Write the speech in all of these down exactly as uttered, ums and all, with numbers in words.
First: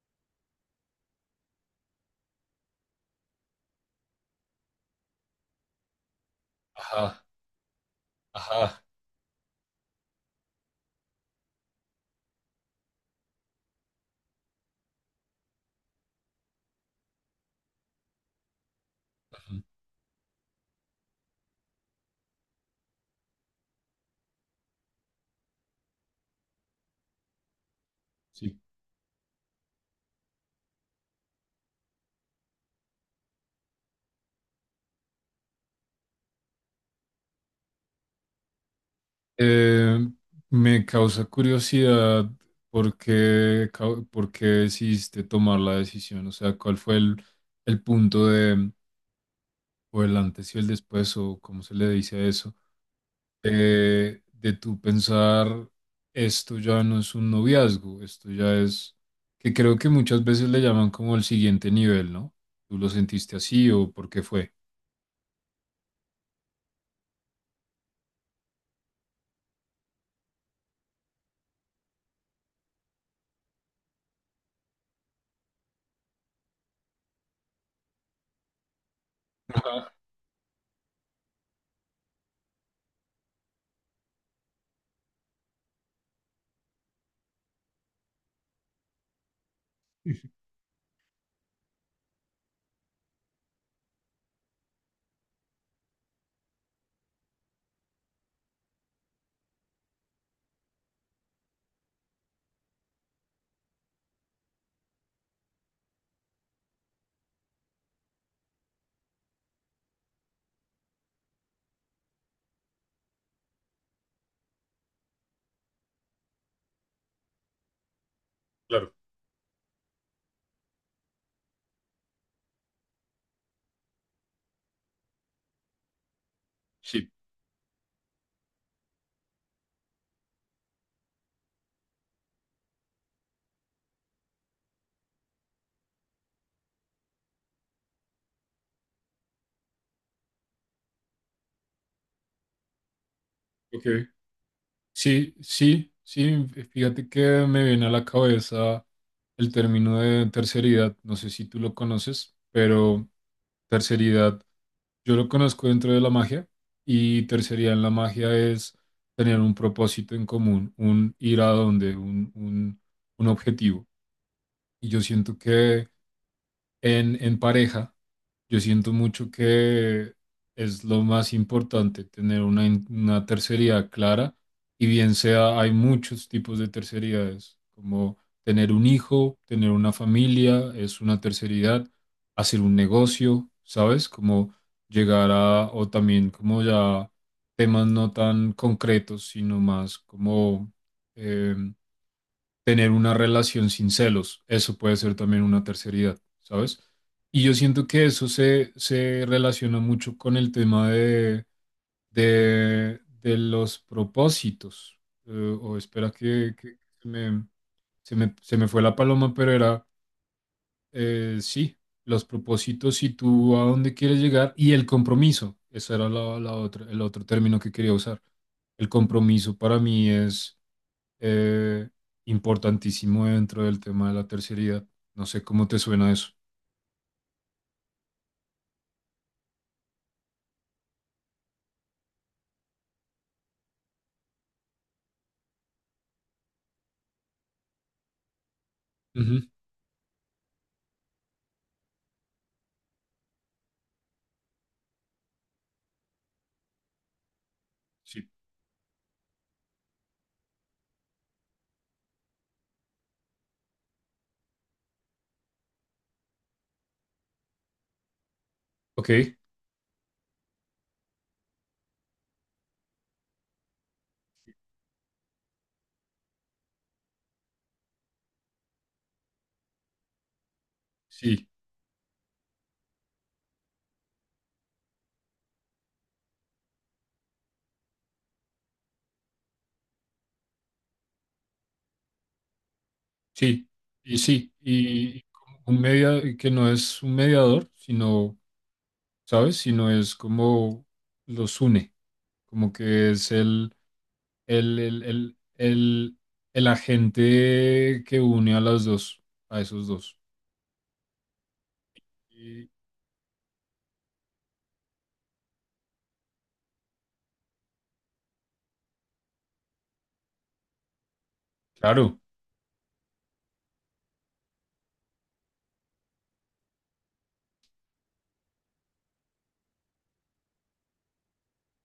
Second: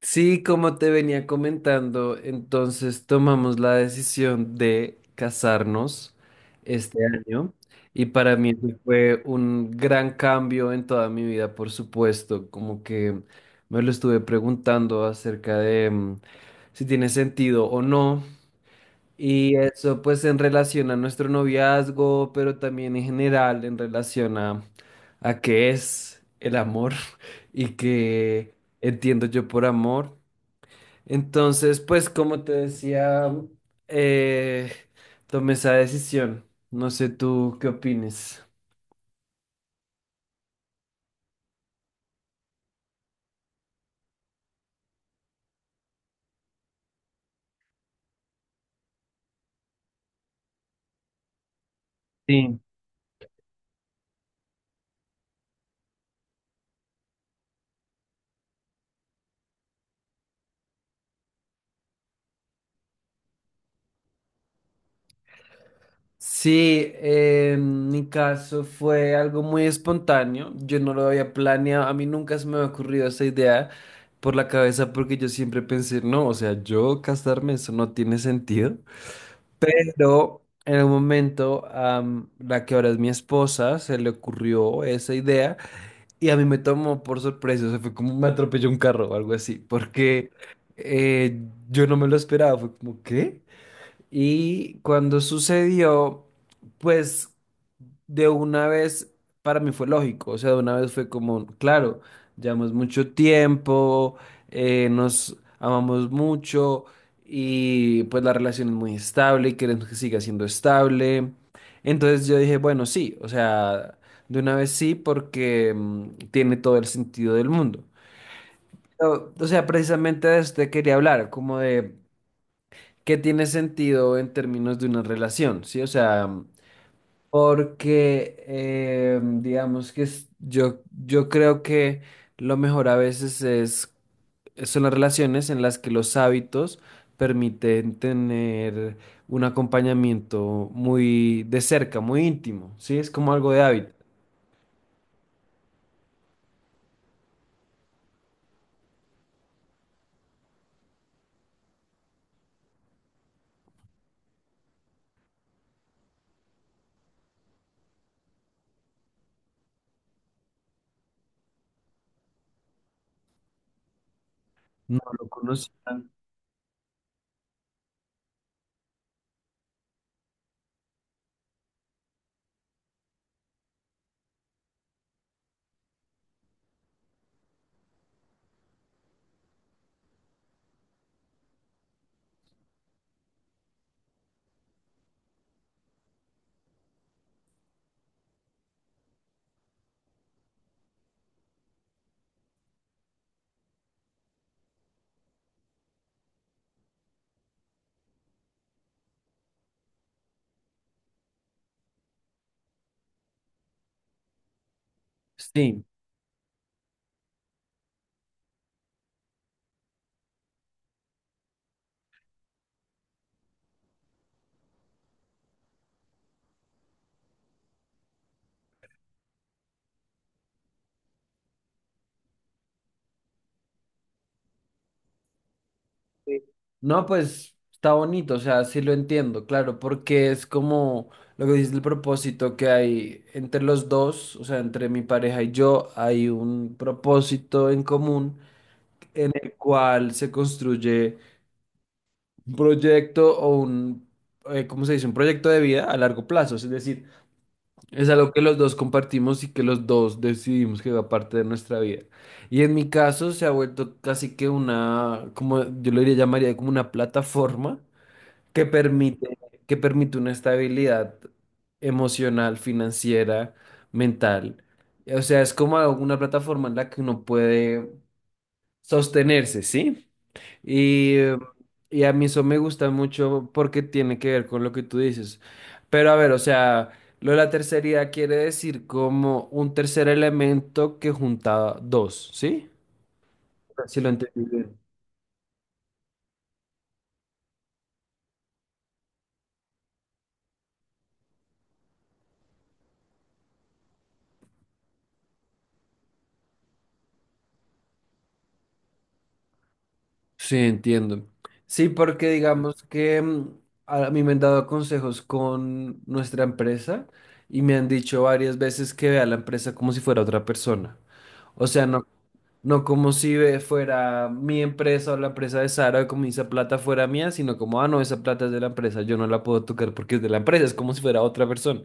Sí, como te venía comentando, entonces tomamos la decisión de casarnos este Ajá, año y para mí eso ajá, fue un gran cambio en toda mi vida, por supuesto, como que me lo estuve preguntando acerca de mm, si tiene sentido o no ajá, y eso pues en relación a nuestro noviazgo, pero también en general en relación a, a qué es el amor y qué sí. entiendo yo por amor. Entonces, pues como te decía, eh, tomé esa decisión. No sé tú qué opines. Eh, Me causa curiosidad por qué, cau- por qué decidiste tomar la decisión, o sea, cuál fue el, el punto de, o el antes y el después, o cómo se le dice a eso, Sí, de, de tú pensar, esto ya no es un noviazgo, esto ya es, que creo que muchas veces le llaman como el siguiente nivel, ¿no? ¿Tú lo sentiste así o por qué fue? Sí, eh, En mi caso fue algo muy espontáneo. Yo no lo había planeado. A mí nunca se me había ocurrido esa idea por la cabeza porque yo siempre pensé, no, o sea, yo casarme, eso no tiene sentido. Ajá, Pero en un momento, a la que ahora es mi esposa, se le ocurrió esa idea. Y a mí me tomó por sorpresa, o sea, fue como me atropelló un carro o algo así, porque eh, yo no me lo esperaba, fue como, ¿qué? Y cuando sucedió, pues de una vez para mí fue lógico, o sea, de una vez fue como, claro, llevamos mucho tiempo, eh, nos amamos mucho y pues la relación es muy estable y queremos que siga siendo estable. Entonces yo dije, bueno, sí, o sea, de una vez sí porque mm, tiene todo el sentido del mundo. claro, O o sea, precisamente de esto te quería hablar, como de que tiene sentido en términos de una relación, ¿sí? O sea, sí, porque eh, digamos que es- yo, yo creo que lo mejor a veces es, son las relaciones en las que los hábitos permiten tener un acompañamiento muy de cerca, muy íntimo, ¿sí? Es como algo de ok. hábito. Sí, sí, sí, fíjate que me viene a la cabeza el término de terceridad, no sé si tú lo conoces, pero terceridad, yo lo conozco dentro de la magia y terceridad en la magia es tener un propósito en común, un ir a donde, un, un, un objetivo. Y No yo lo siento que conocían. en, en pareja yo siento mucho que es lo más importante tener una, in- una tercería clara y bien sea, hay muchos tipos de tercerías, como tener un hijo, tener una familia, es una terceridad, hacer un negocio, ¿sabes? Como llegar a, o también como ya temas no tan concretos, sino más como em, tener una relación sin celos. Eso puede ser también una terceridad, ¿sabes? Y yo siento que eso se, se relaciona mucho con el tema de, de, de los propósitos. Eh, o Sí, espera que, que se me, se me, se me fue la paloma, pero era, eh, sí, los propósitos y tú a dónde quieres llegar y el compromiso. Ese era la, la otra, el otro término que quería usar. El compromiso para mí es eh, importantísimo dentro del tema de la terceridad. No sé cómo te suena eso. sí. No, pues está bonito, o sea, sí lo entiendo, claro, porque es como lo que dice el propósito que hay entre los dos, o sea, entre mi pareja y yo, hay un propósito en común en Ujú, el cual se construye un proyecto o un, eh, ¿cómo se dice? Un proyecto de vida a largo plazo, es decir, es sí. algo que los dos compartimos y que los dos decidimos que va parte de nuestra vida. Y en mi caso se ha vuelto casi que una, como yo lo diría, llamaría como una plataforma que Ok. permite, que permite una estabilidad emocional, financiera, mental. O sea, es como una plataforma en la que uno puede sostenerse, ¿sí? Y, eh, Sí. y a mí eso me gusta mucho porque tiene que ver con lo que tú dices. Pero a ver, o sea, lo de la tercería quiere decir como un tercer elemento que junta dos, ¿sí? Sí. Si lo Y entendí sí. bien. Y como un media que no es un mediador, sino, ¿sabes? Sino es como los une. Como que es el, el, el, el, el, el agente que une a las dos, a esos dos. Sí, entiendo. Sí, porque Y digamos que mm, a mí me han dado consejos con nuestra empresa y me han dicho varias veces que vea la empresa como si fuera otra persona. O sea, no claro. No como si ve- fuera mi empresa o la empresa de Sara, como esa plata fuera mía, sino como, ah, no, esa plata es de la empresa, yo no la puedo tocar porque es de la empresa, es como si fuera otra persona.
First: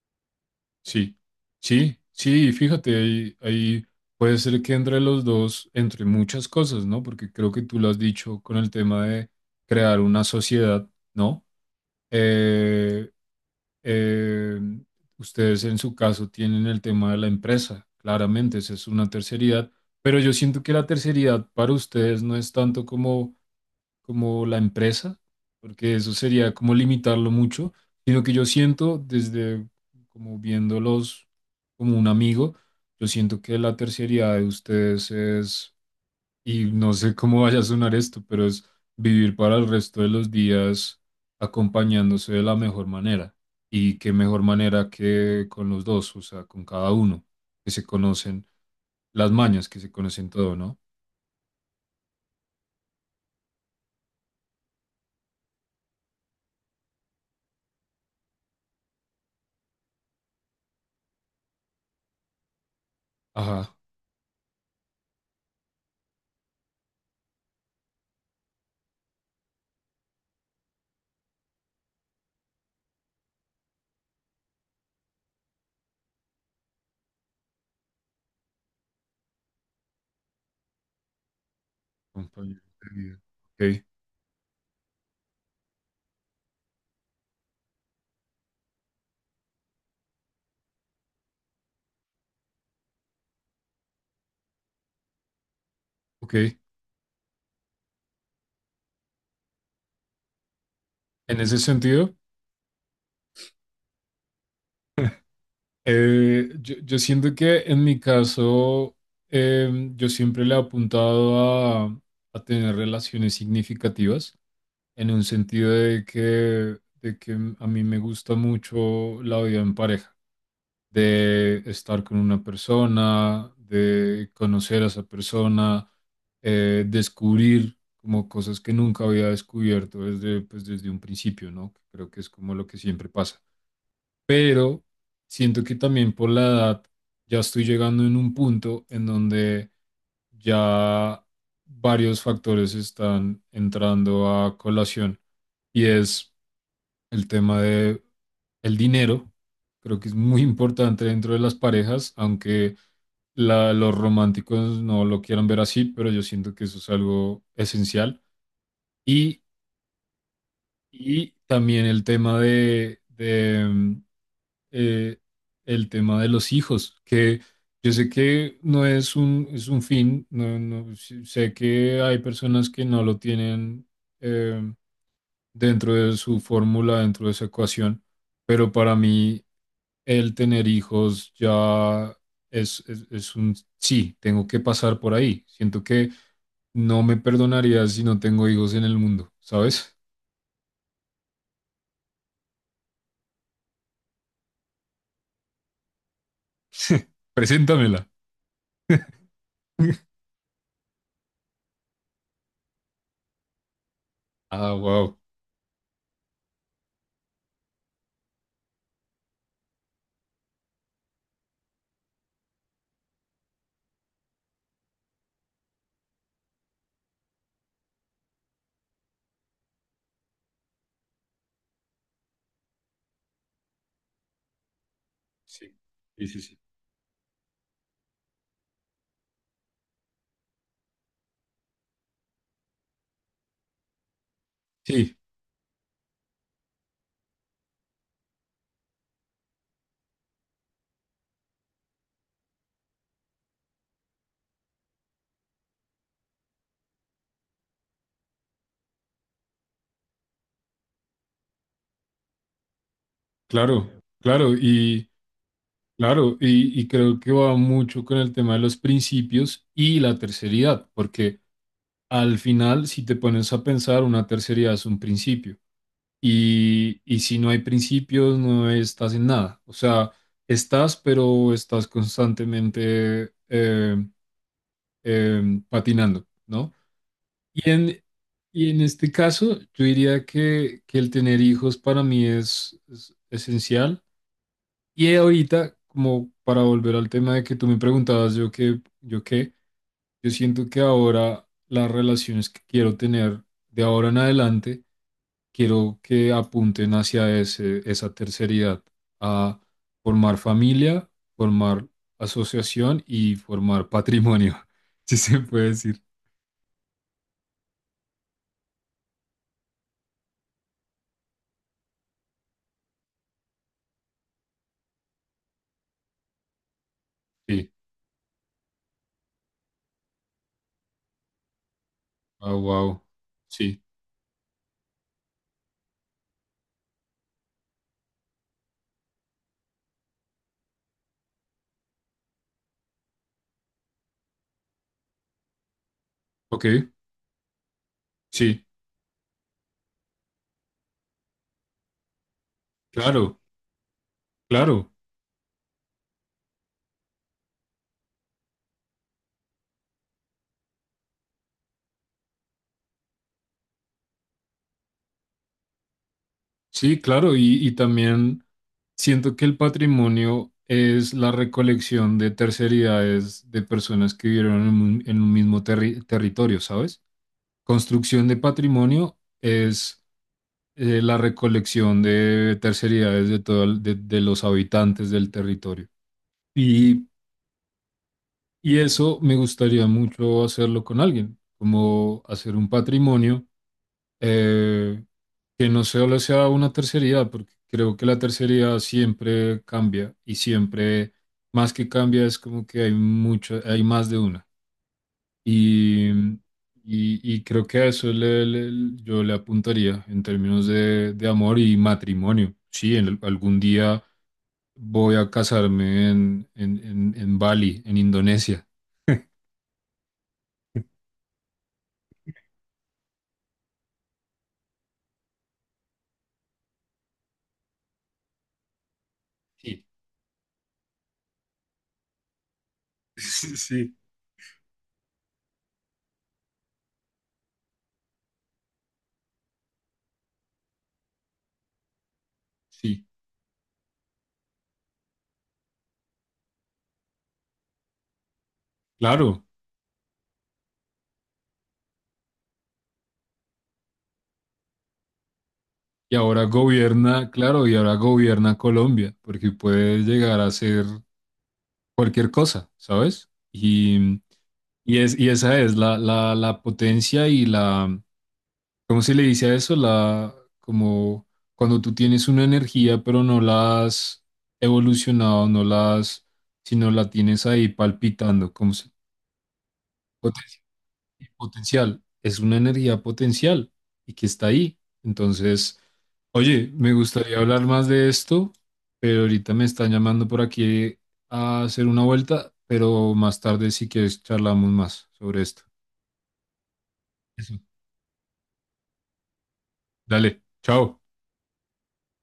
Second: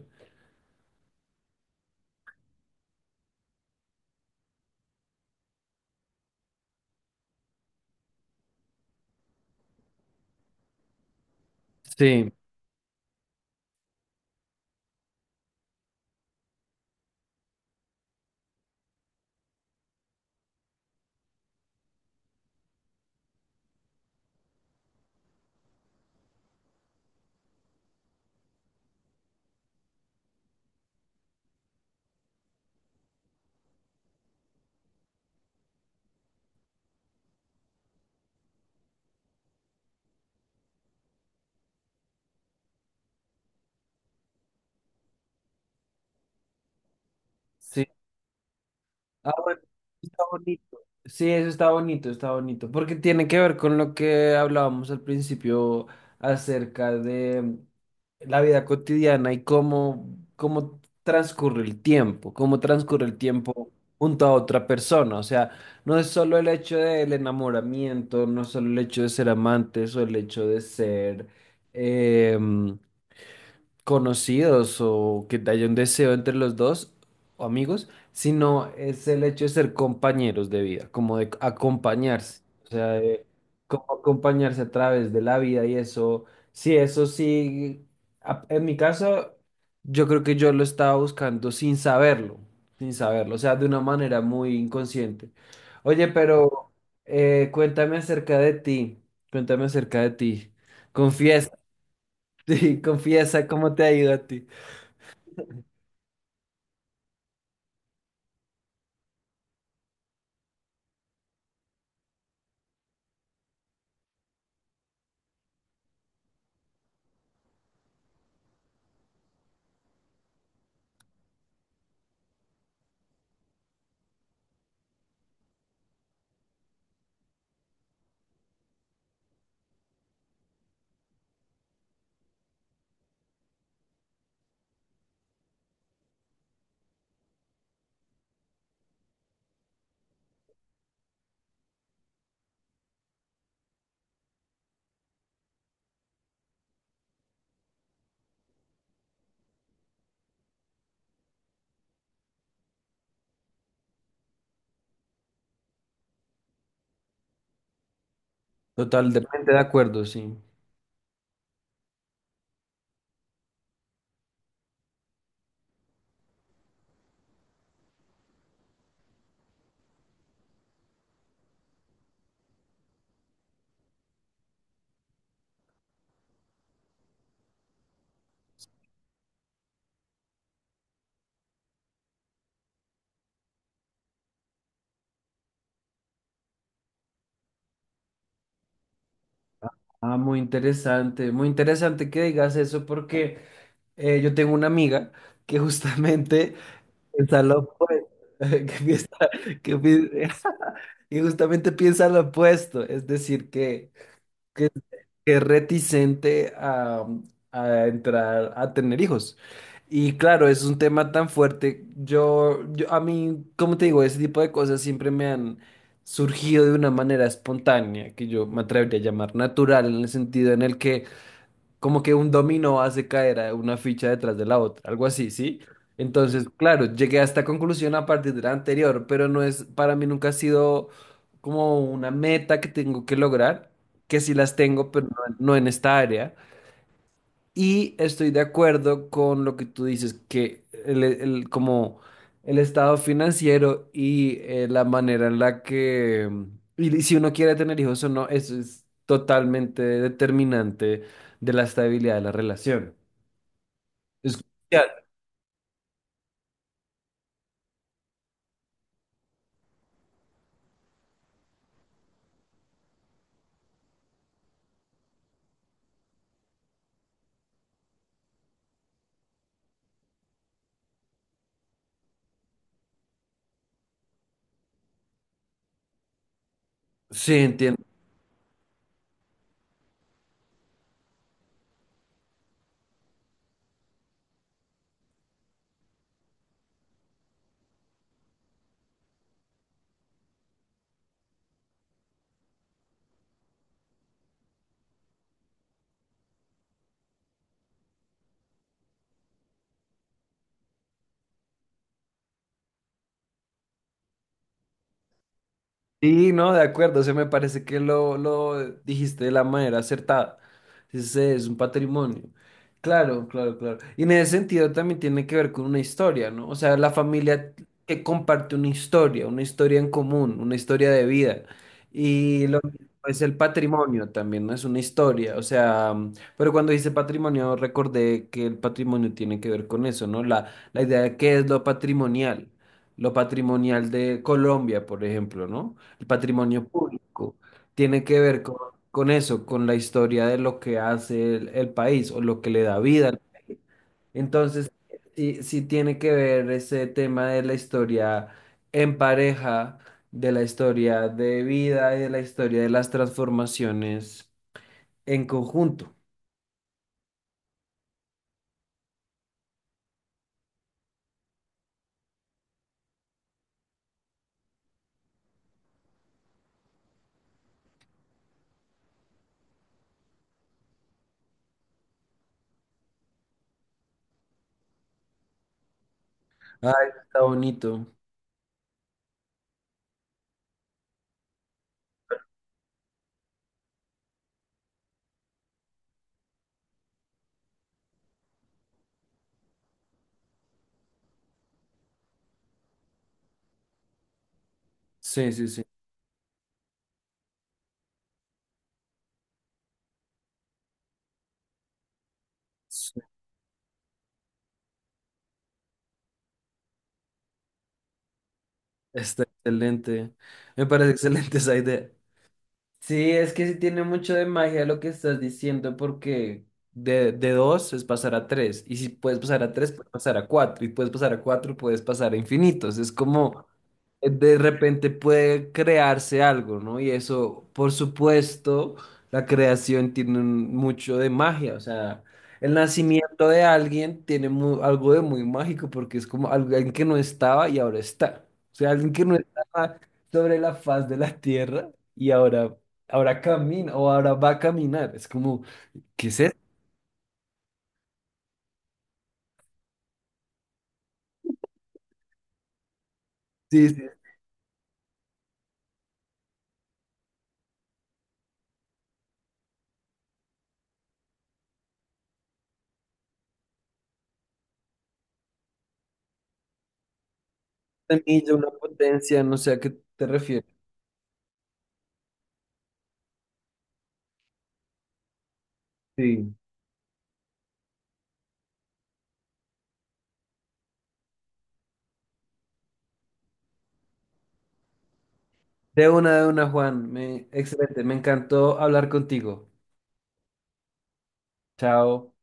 Sí, sí, sí, fíjate, ahí, ahí puede ser que entre los dos, entre muchas cosas, ¿no? Porque creo que tú lo has dicho con el tema de crear una sociedad, ¿no? Sí, Eh, eh, ustedes en su caso tienen el tema de la empresa, claramente, esa es una terceridad, pero yo siento que la terceridad para ustedes no es tanto como como la empresa, porque eso sería como limitarlo mucho, sino que yo siento desde como viéndolos como un amigo, yo siento que la terciaridad de ustedes es, y no sé cómo vaya a sonar esto, pero es vivir para el resto de los días acompañándose de la mejor manera. Y qué mejor manera que con los dos, o sea, con cada uno, que se sí, conocen las ah, bueno, mañas, que se está conocen todo, bonito. ¿no? Sí, eso está bonito, está bonito, porque tiene que ver con lo que hablábamos al principio acerca de mm, la vida cotidiana y cómo, cómo transcurre el tiempo, cómo transcurre el tiempo Ajá, junto a otra persona. O sea, no es solo el hecho del enamoramiento, no es solo el hecho de ser amantes o el hecho de ser, em, conocidos o que haya un deseo entre los dos o amigos, sino es el hecho de ser compañeros de vida, como de acompañarse, compañero o de sea, vida. de como acompañarse a través de la vida y eso, sí, eso sí, a- en mi caso, yo creo que yo lo estaba buscando sin saberlo, sin saberlo, o sea, de una manera muy inconsciente. Oye, Ok, ok. pero eh, cuéntame acerca de ti, cuéntame acerca de ti, En confiesa. ese sentido, Sí, confiesa cómo te ha ido a ti. eh, yo, yo siento que en mi caso, em, yo siempre le he apuntado a, a tener relaciones significativas, en un sentido de que, de que a mí me gusta mucho la vida en pareja, de estar con una persona, de conocer a esa persona, eh, descubrir como cosas que nunca había descubierto desde, pues, desde un principio, ¿no? Creo que es como lo que siempre pasa, pero siento que también por la edad ya estoy llegando en un punto en donde ya varios factores están entrando a colación y es el tema de el dinero. Creo que es muy importante dentro de las parejas, aunque la- los románticos no lo quieran ver así, pero yo siento que eso es algo esencial. Y Totalmente de acuerdo, sí. y también el tema de, de, mm, eh, el tema de los hijos, que yo sé que no es un, es un fin, no, no, sí- sé que hay personas que no lo tienen, eh, dentro de su fórmula, dentro de esa ecuación, pero para mí el tener hijos ya es, es, es un sí, tengo que pasar por ahí. Siento que no me perdonaría si no tengo hijos en el mundo, ¿sabes? Ah, muy interesante, muy interesante que digas eso porque eh, yo tengo una amiga que justamente piensa lo Preséntamela. opuesto, que piensa- que pi- que justamente piensa lo opuesto, es decir, que, que Ah, wow. que es reticente a, a entrar a tener hijos. Y claro, es un tema tan fuerte. Yo, yo, a mí, como te digo, ese tipo de cosas siempre me han surgido de una manera espontánea, que yo me atrevería a llamar natural, en el sentido en el que como que un dominó hace caer a una ficha detrás de la otra, algo así, ¿sí? Sí, sí, sí, Entonces, sí. claro, llegué a esta conclusión a partir de la anterior, pero no es, para mí nunca ha sido como una meta que tengo que lograr, que sí las tengo, pero Sí, no, no en esta área. Y estoy de acuerdo con lo que tú dices, que el, el- como el estado financiero y eh, la manera en la que, y si uno quiere tener hijos o no, eso es totalmente determinante de la estabilidad de la relación. claro, Es claro, crucial. y claro, y, y creo que va mucho con el tema de los principios y la terceridad, porque al final, si te pones a pensar, una terceridad es un principio, y, y si no hay principios, no estás en nada, o sea, estás, pero estás constantemente eh, eh, patinando, ¿no? Sí, Y en, y en este caso, yo diría que, que el tener hijos para mí es, es esencial. Y ahorita, como para volver al tema de que tú me preguntabas, yo qué, yo qué, yo siento que ahora las relaciones que quiero tener de ahora en adelante, quiero que apunten hacia ese, esa terceridad, a formar familia, formar asociación y formar patrimonio, si se puede decir. sí, no, de acuerdo, se me parece que lo, lo dijiste de la manera acertada. Ese es un patrimonio. Claro, claro, claro. Y en ese sentido también tiene que ver con una historia, ¿no? O sea, la familia Sí. que comparte una historia, una historia en común, una historia de vida. Y Ah, lo mismo wow. es el Sí. patrimonio también, ¿no? Es una historia, o sea, mm, pero cuando dice patrimonio recordé que el patrimonio tiene que ver con eso, ¿no? La, la idea de qué es lo patrimonial, lo patrimonial de Colombia, por ejemplo, ¿no? El patrimonio Ok. público tiene que ver con, Sí, con eso, con la historia de lo que hace el, el país o lo que le da vida. claro, Entonces, claro, sí, sí tiene que ver ese tema de la historia en pareja, de la historia de vida y de la historia de las transformaciones en conjunto. sí, claro. Y, y también siento que el patrimonio es la recolección de terceridades de personas que vivieron en un, en un mismo terri- territorio, ¿sabes? Construcción de patrimonio es eh, la recolección de terceridades de, todo el- de, de los habitantes del territorio. Ay, Y, está bonito. y eso me gustaría mucho hacerlo con alguien, como hacer un patrimonio. Eh, que no solo sea una tercería, porque creo que la tercería siempre cambia y siempre, más que cambia, es como que hay mucho, hay más de una. Sí, sí, sí. Y, y, y creo que a eso le- le- yo le apuntaría en términos de, de amor y matrimonio. Sí, Sí, en, algún día voy a casarme en, en, en, en Bali, en Indonesia. está excelente. Me parece excelente esa idea. Sí, es que sí tiene mucho de magia lo que estás diciendo, porque de, de dos es pasar a tres, y si puedes pasar a tres, Sí. puedes pasar a cuatro, y puedes pasar a cuatro, puedes pasar a infinitos. Es como Sí, sí. eh, de repente puede crearse algo, ¿no? Y eso, por supuesto, la creación tiene un- mucho de magia, o sea, el Sí, nacimiento de alguien tiene mu- algo de muy mágico, porque es como algo- alguien que no estaba y ahora está. O sea, alguien que no claro. estaba sobre la faz de la tierra y ahora ahora camina o ahora va a caminar. Es como, ¿qué Y es eso? ahora gobierna, claro, y ahora gobierna Colombia, porque puede llegar a ser cualquier cosa, ¿sabes? Sí, sí, Y, y, es, y esa es la, la, la potencia y la, ¿cómo se le dice a eso? La, como cuando tú tienes una energía, pero no la has evolucionado, no la has, sino la tienes ahí una milla, una palpitando, como se... potencia, no sé a qué te refieres. Potencial, es una energía potencial y que está ahí. Entonces, Sí. oye, me gustaría hablar más de esto, pero ahorita me están llamando por aquí a hacer una vuelta, pero más tarde si quieres charlamos más sobre esto. De una, de una, Juan. Me, Eso. excelente, me encantó hablar contigo. Dale, chao. Chao.